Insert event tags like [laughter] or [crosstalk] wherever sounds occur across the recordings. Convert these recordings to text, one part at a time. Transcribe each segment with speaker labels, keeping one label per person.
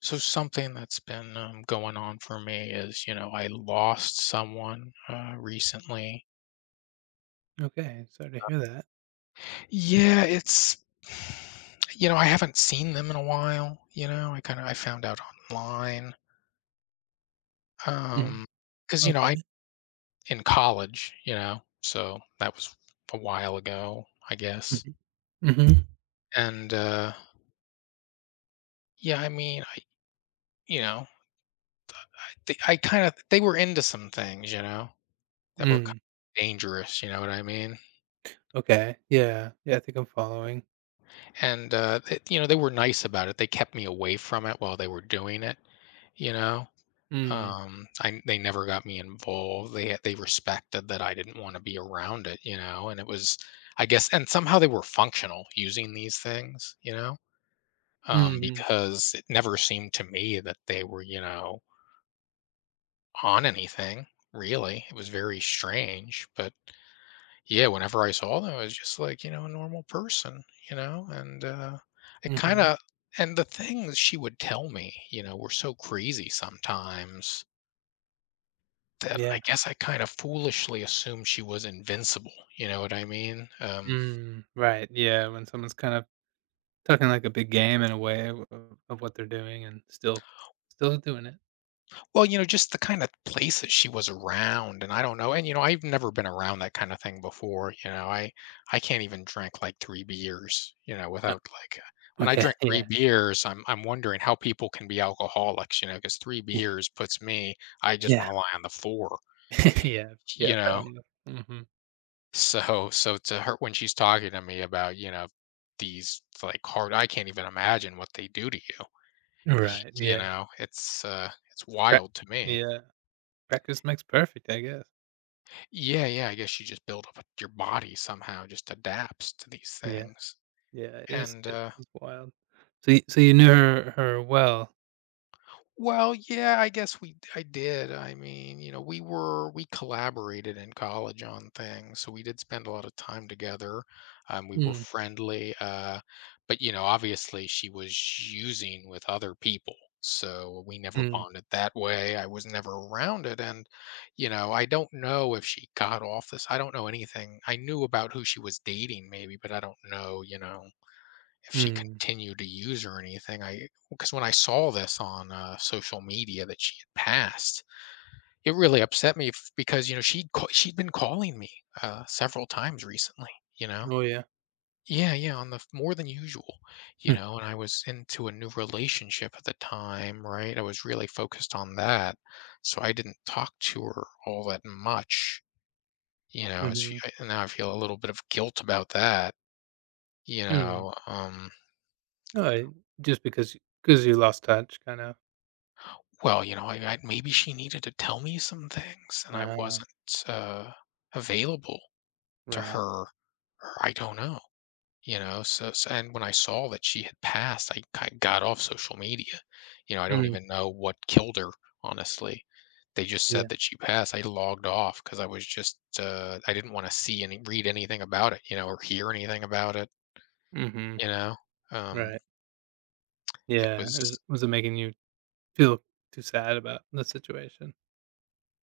Speaker 1: So something that's been going on for me is, I lost someone recently.
Speaker 2: Okay, sorry to hear that.
Speaker 1: Yeah, it's, [sighs] you know, I haven't seen them in a while. You know, I kind of I found out online
Speaker 2: Mhm.
Speaker 1: um, because you know
Speaker 2: Okay.
Speaker 1: I in college, you know, so that was a while ago, I guess.
Speaker 2: Mhm. Mhm.
Speaker 1: And yeah, I mean, I, you know, I kind of they were into some things, you know, that were kind
Speaker 2: Mm.
Speaker 1: of dangerous. You know what I mean?
Speaker 2: Okay. Yeah. Yeah, I think I'm following.
Speaker 1: You know they were nice about it. They kept me away from it while they were doing it. You know,
Speaker 2: Mm.
Speaker 1: I they never got me involved. They respected that I didn't want to be around it. You know, and it was I guess, and somehow they were functional using these things. You know,
Speaker 2: Mhm.
Speaker 1: because it never seemed to me that they were, you know, on anything really. It was very strange, but yeah, whenever I saw them, I was just like, you know, a normal person, you know, and it kind
Speaker 2: Mhm.
Speaker 1: of, and the things she would tell me, you know, were so crazy sometimes that I
Speaker 2: Yeah.
Speaker 1: guess I kind of foolishly assumed she was invincible. You know what I mean?
Speaker 2: Mm. Right. Yeah, when someone's kind of talking like a big game in a way of what they're doing and still doing it.
Speaker 1: Well, you know, just the kind of place that she was around, and I don't know, and, you know, I've never been around that kind of thing before, you know, I can't even drink, like, 3 beers, you know,
Speaker 2: Yep.
Speaker 1: without, like, when I
Speaker 2: Okay.
Speaker 1: drink
Speaker 2: [laughs]
Speaker 1: 3
Speaker 2: Yeah.
Speaker 1: beers, I'm wondering how people can be alcoholics, you know, because 3
Speaker 2: Y
Speaker 1: beers puts me, I just
Speaker 2: yeah.
Speaker 1: wanna lie on the floor,
Speaker 2: [laughs] Yeah. Yeah,
Speaker 1: you
Speaker 2: fair
Speaker 1: know?
Speaker 2: enough. Mhm.
Speaker 1: So to her when she's talking to me about, you know, these, like, hard, I can't even imagine what they do to you,
Speaker 2: Right.
Speaker 1: [laughs] you
Speaker 2: Yeah.
Speaker 1: know? It's
Speaker 2: Prac
Speaker 1: wild to me.
Speaker 2: yeah. Practice makes perfect, I guess.
Speaker 1: Yeah, yeah. I guess you just build up your body, somehow just adapts to these
Speaker 2: Yeah.
Speaker 1: things.
Speaker 2: Yeah, it is
Speaker 1: And
Speaker 2: it is wild. So you knew her well?
Speaker 1: well, yeah, I guess we I did. I mean, you know, we collaborated in college on things, so we did spend a lot of time together. We were
Speaker 2: Mm,
Speaker 1: friendly, but you know, obviously she was using with other people, so we never
Speaker 2: mm,
Speaker 1: bonded that way. I was never around it, and you know, I don't know if she got off this. I don't know anything. I knew about who she was dating, maybe, but I don't know. You know if she
Speaker 2: mm.
Speaker 1: continued to use or anything. I because when I saw this on social media that she had passed, it really upset me because you know she would she'd been calling me several times recently. You know,
Speaker 2: Oh, yeah.
Speaker 1: yeah, yeah, on the more than usual. You
Speaker 2: Hmm,
Speaker 1: know, and I was into a new relationship at the time, right? I was really focused on that, so I didn't talk to her all that much. You know, so
Speaker 2: mhm,
Speaker 1: now I feel a little bit of guilt about that. You
Speaker 2: mm.
Speaker 1: know,
Speaker 2: Alright, just because you lost touch, kind of.
Speaker 1: well, you know, I maybe she needed to tell me some things and I
Speaker 2: Ah,
Speaker 1: wasn't, uh, available to
Speaker 2: right.
Speaker 1: her, or I don't know, you know, so so and when I saw that she had passed, I got off social media. You know, I don't
Speaker 2: Mm,
Speaker 1: even know what killed her, honestly. They just
Speaker 2: yeah.
Speaker 1: said that she passed. I logged off because I was just, I didn't wanna see any, read anything about it, you know, or hear anything about it,
Speaker 2: Mhm,
Speaker 1: you know? Um,
Speaker 2: right.
Speaker 1: it
Speaker 2: Yeah, it
Speaker 1: was,
Speaker 2: was it making you feel too sad about the situation?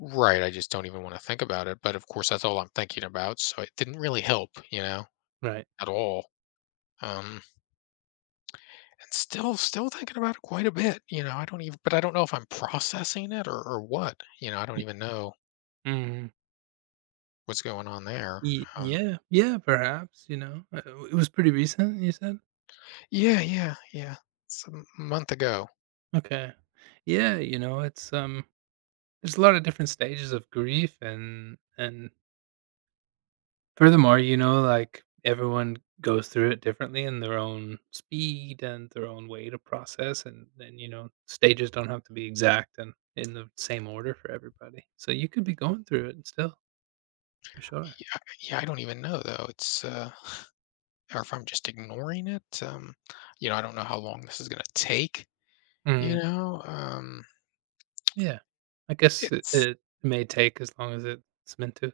Speaker 1: right, I just don't even wanna think about it, but, of course, that's all I'm thinking about, so it didn't really help, you know,
Speaker 2: Right.
Speaker 1: at all. Um, and still thinking about it quite a bit, you know, I don't even, but I don't know if I'm processing it or what, you know, I don't
Speaker 2: Y
Speaker 1: even know
Speaker 2: mhm.
Speaker 1: what's going on there. Um,
Speaker 2: Yeah, yeah, perhaps, you know? It was pretty recent, you said?
Speaker 1: yeah, yeah, yeah, it's a m month ago.
Speaker 2: Okay. Yeah, you know, there's a lot of different stages of grief and furthermore, you know, like, everyone goes through it differently in their own speed and their own way to process, and then, you know, stages don't have to be exact and in the same order for everybody. So you could be going through it still, for sure.
Speaker 1: Yeah, yeah, I don't even know, though, it's, or if I'm just ignoring it, you know, I don't know how long this is gonna take, you
Speaker 2: Mm,
Speaker 1: know,
Speaker 2: yeah. I guess it
Speaker 1: it's
Speaker 2: it may take as long as it's meant to.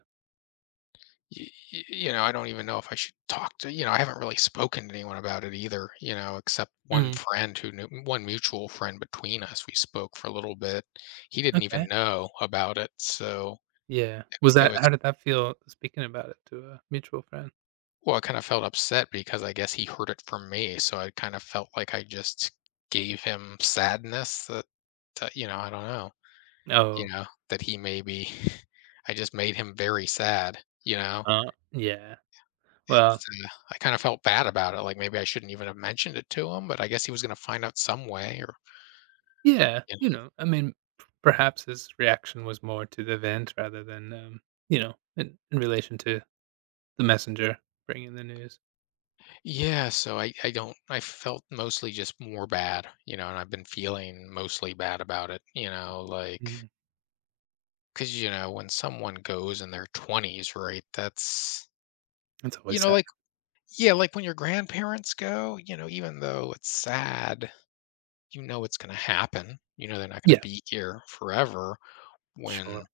Speaker 1: y- you know, I don't even know if I should talk to, you know, I haven't really spoken to anyone about it either, you know, except one
Speaker 2: Mm,
Speaker 1: friend who knew, one mutual friend between us. We spoke for a little bit. He didn't
Speaker 2: okay.
Speaker 1: even know about it. So
Speaker 2: Yeah. Was
Speaker 1: it
Speaker 2: that
Speaker 1: was,
Speaker 2: how did that feel speaking about it to a mutual friend?
Speaker 1: well, I kind of felt upset because I guess he heard it from me. So I kind of felt like I just gave him sadness that, that you know, I don't know, you
Speaker 2: Oh,
Speaker 1: know, that he maybe, [laughs] I just made him very sad, you know,
Speaker 2: yeah. Well,
Speaker 1: it's, I kinda felt bad about it, like, maybe I shouldn't even have mentioned it to him, but I guess he was gonna find out some way or
Speaker 2: yeah,
Speaker 1: you
Speaker 2: you
Speaker 1: know.
Speaker 2: know, I mean, p perhaps his reaction was more to the event rather than, in relation to the messenger bringing the news.
Speaker 1: Yeah, so I don't, I felt mostly just more bad, you know, and I've been feeling mostly bad about it, you know, like
Speaker 2: Mm,
Speaker 1: because you know, when someone goes in their 20s, right, that's
Speaker 2: that's
Speaker 1: you
Speaker 2: always
Speaker 1: know,
Speaker 2: sad.
Speaker 1: like yeah, like when your grandparents go, you know, even though it's sad, you know it's gonna happen. You know they're not gonna
Speaker 2: Yeah,
Speaker 1: be here forever.
Speaker 2: sure.
Speaker 1: When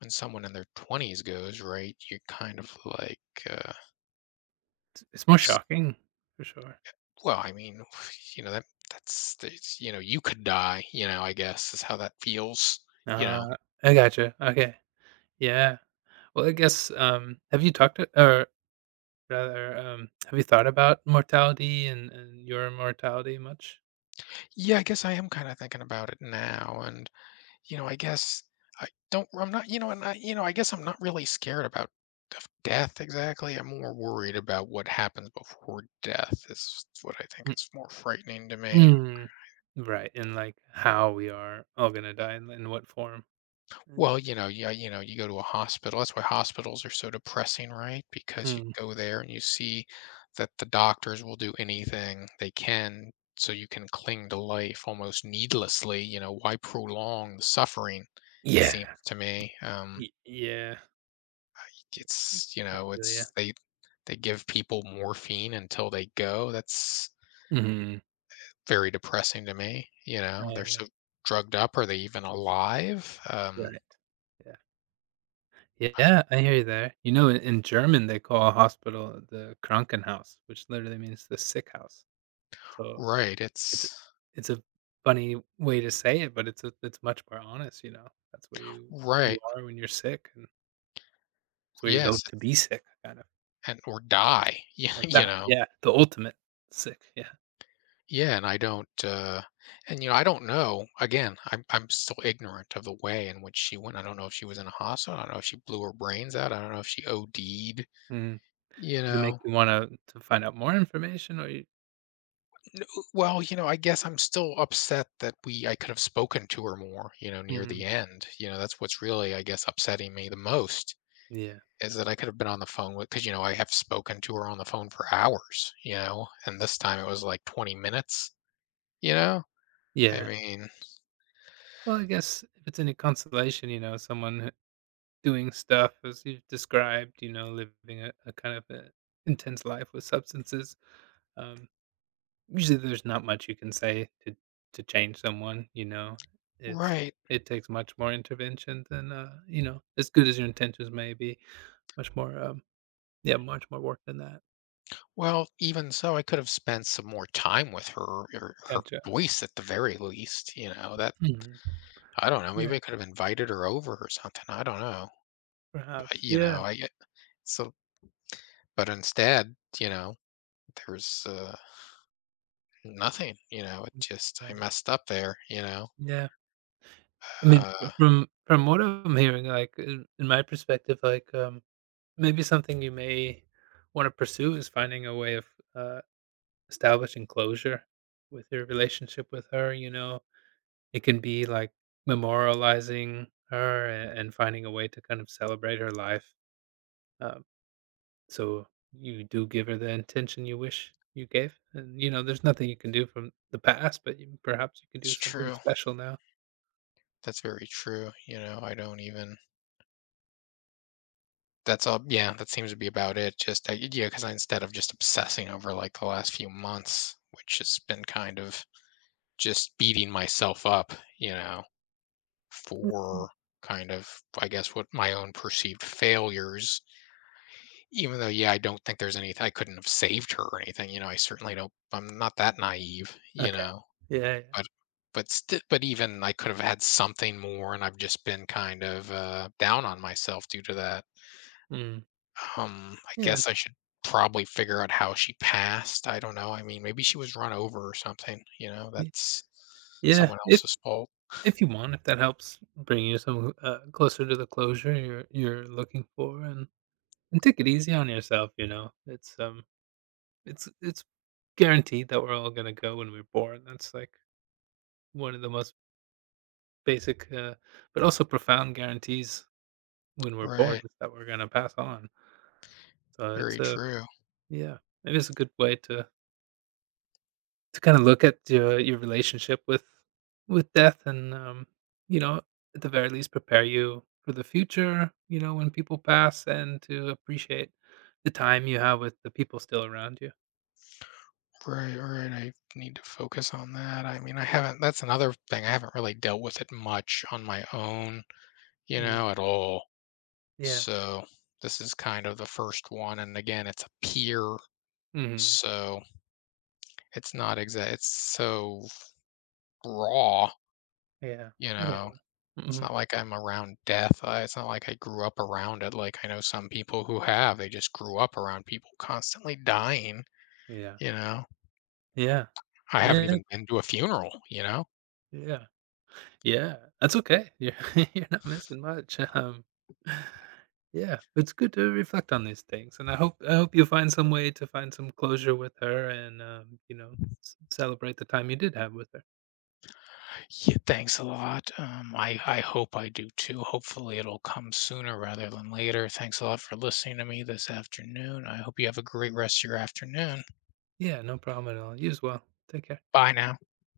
Speaker 1: when someone in their 20s goes, right, you're kind of like, uh,
Speaker 2: It's more
Speaker 1: s-
Speaker 2: shocking for sure.
Speaker 1: well, I mean, [sighs] you know that that's it's, you know you could die. You know, I guess is how that feels. You know,
Speaker 2: Uh, I gotcha, okay. Yeah. Well, I guess, have you talked to or rather, have you thought about mortality and your mortality much?
Speaker 1: yeah, I guess I am kind of thinking about it now, and you know, I guess I don't. I'm not. You know, and I, you know, I guess I'm not really scared about of death exactly. I'm more worried about what happens before death. Is what I think
Speaker 2: Mm
Speaker 1: is more frightening to me.
Speaker 2: mm. Right, and, like, how we are all gonna die and in what form. Mm.
Speaker 1: Well, you know, yeah, you know, you go to a hospital. That's why hospitals are so depressing, right? Because you
Speaker 2: Mm.
Speaker 1: go there and you see that the doctors will do anything they can so you can cling to life almost needlessly. You know, why prolong the suffering? It
Speaker 2: Yeah.
Speaker 1: seems to me.
Speaker 2: Y yeah. Y
Speaker 1: It's you
Speaker 2: I
Speaker 1: know,
Speaker 2: feel
Speaker 1: it's
Speaker 2: ya.
Speaker 1: they give people morphine until they go, that's
Speaker 2: Mhm.
Speaker 1: very depressing to me, you know?
Speaker 2: Yeah,
Speaker 1: They're
Speaker 2: yeah.
Speaker 1: so drugged up, are they even alive?
Speaker 2: Right. Yeah.
Speaker 1: I
Speaker 2: Yeah, I hear you there. You know, in German, they call a hospital the Krankenhaus, which literally means the sick house. So
Speaker 1: right,
Speaker 2: it's
Speaker 1: it's
Speaker 2: it's a funny way to say it, but it's much more honest, you know? That's where you
Speaker 1: right,
Speaker 2: you are when you're sick, and it's where you go
Speaker 1: yes,
Speaker 2: to be sick, kind of,
Speaker 1: and or die, [laughs] yeah,
Speaker 2: or
Speaker 1: you
Speaker 2: die.
Speaker 1: know?
Speaker 2: Yeah, the ultimate sick, yeah.
Speaker 1: Yeah, and I don't, and, you know, I don't know, again, I'm still ignorant of the way in which she went, I don't know if she was in a hospital, I don't know if she blew her brains out, I don't know if she OD'd,
Speaker 2: Mhm.
Speaker 1: you
Speaker 2: Does it make
Speaker 1: know?
Speaker 2: you wanna to find out more information, or you.
Speaker 1: No, well, you know, I guess I'm still upset that we I could have spoken to her more, you know, near the
Speaker 2: Mhm.
Speaker 1: end. You know, that's what's really, I guess, upsetting me the most
Speaker 2: Yeah.
Speaker 1: is that I could have been on the phone with, because, you know, I have spoken to her on the phone for hours, you know, and this time it was like 20 minutes, you know? I
Speaker 2: Yeah.
Speaker 1: mean,
Speaker 2: Well, I guess if it's any consolation, you know, someone doing stuff as you've described, you know, living a kind of a intense life with substances. Um, usually, there's not much you can say to change someone. You know, it's
Speaker 1: right.
Speaker 2: it takes much more intervention than as good as your intentions may be. Much more, yeah, much more work than that.
Speaker 1: Well, even so, I could have spent some more time with her or her
Speaker 2: Gotcha.
Speaker 1: voice at the very least, you know, that
Speaker 2: Mhm.
Speaker 1: I don't know, maybe
Speaker 2: Yeah,
Speaker 1: I could have invited her over or something. I don't know. But,
Speaker 2: perhaps.
Speaker 1: you
Speaker 2: Yeah.
Speaker 1: know, so but instead, you know, there's nothing, you know, it just I
Speaker 2: Right.
Speaker 1: messed up there, you know?
Speaker 2: Yeah. I mean,
Speaker 1: Uh,
Speaker 2: f from what I'm hearing, like, in my perspective, like, maybe something you may wanna pursue is finding a way of, uh, establishing closure with your relationship with her, you know? It can be, like, memorializing her a and finding a way to kind of celebrate her life, um, so you do give her the intention you wish you gave, and, you know, there's nothing you can do from the past, but you perhaps you can do
Speaker 1: it's
Speaker 2: something
Speaker 1: true.
Speaker 2: special now.
Speaker 1: That's very true, you know, I don't even, that's all yeah, that seems to be about it, just I yeah, because instead of just obsessing over, like, the last few months, which has been kind of just beating myself up, you know, for kind of, I guess, what my own perceived failures, even though, yeah, I don't think there's anything, I couldn't have saved her or anything, you know, I certainly don't, I'm not that naive, you
Speaker 2: Okay.
Speaker 1: know,
Speaker 2: Yeah, yeah.
Speaker 1: but but sti but even I could have had something more, and I've just been kind of, down on myself due to that.
Speaker 2: Mm.
Speaker 1: I
Speaker 2: Yeah.
Speaker 1: guess I should probably figure out how she passed, I don't know, I mean, maybe she was run over or something, you know,
Speaker 2: Yeah.
Speaker 1: that's
Speaker 2: Yeah,
Speaker 1: someone
Speaker 2: if
Speaker 1: else's fault.
Speaker 2: if you want, if that helps bring you some closer to the closure you're looking for, and take it easy on yourself. You know, it's guaranteed that we're all gonna go when we're born. That's like one of the most basic, but also profound guarantees when we're born
Speaker 1: Right,
Speaker 2: is that we're gonna pass on. So
Speaker 1: very
Speaker 2: it's a
Speaker 1: true.
Speaker 2: yeah, it is a good way to kinda look at your relationship with death and, you know, at the very least, prepare you for the future, when people pass and to appreciate the time you have with the people still around you.
Speaker 1: Right. I need to focus on that. I mean, I haven't, that's another thing. I haven't really dealt with it much on my own, you
Speaker 2: Mhm.
Speaker 1: know, at all.
Speaker 2: Yeah.
Speaker 1: So this is kind of the first one. And again, it's a peer.
Speaker 2: Mhm.
Speaker 1: So it's not exact, it's so raw,
Speaker 2: Yeah.
Speaker 1: you
Speaker 2: I hear
Speaker 1: know.
Speaker 2: you.
Speaker 1: It's
Speaker 2: Mhm.
Speaker 1: not like I'm around death. I, it's not like I grew up around it. Like I know some people who have, they just grew up around people constantly dying,
Speaker 2: Yeah.
Speaker 1: you know.
Speaker 2: Yeah.
Speaker 1: I haven't
Speaker 2: Yeah.
Speaker 1: even been to a funeral, you know.
Speaker 2: Yeah. Yeah, that's okay. You're [laughs] you're not missing much, yeah, it's good to reflect on these things, and I hope you find some way to find some closure with her and, you know, c celebrate the time you did have with her.
Speaker 1: Yeah, thanks a lot. I hope I do too. Hopefully, it'll come sooner rather than later. Thanks a lot for listening to me this afternoon. I hope you have a great rest of your afternoon.
Speaker 2: Yeah, no problem at all. You as well. Take care.
Speaker 1: Bye now.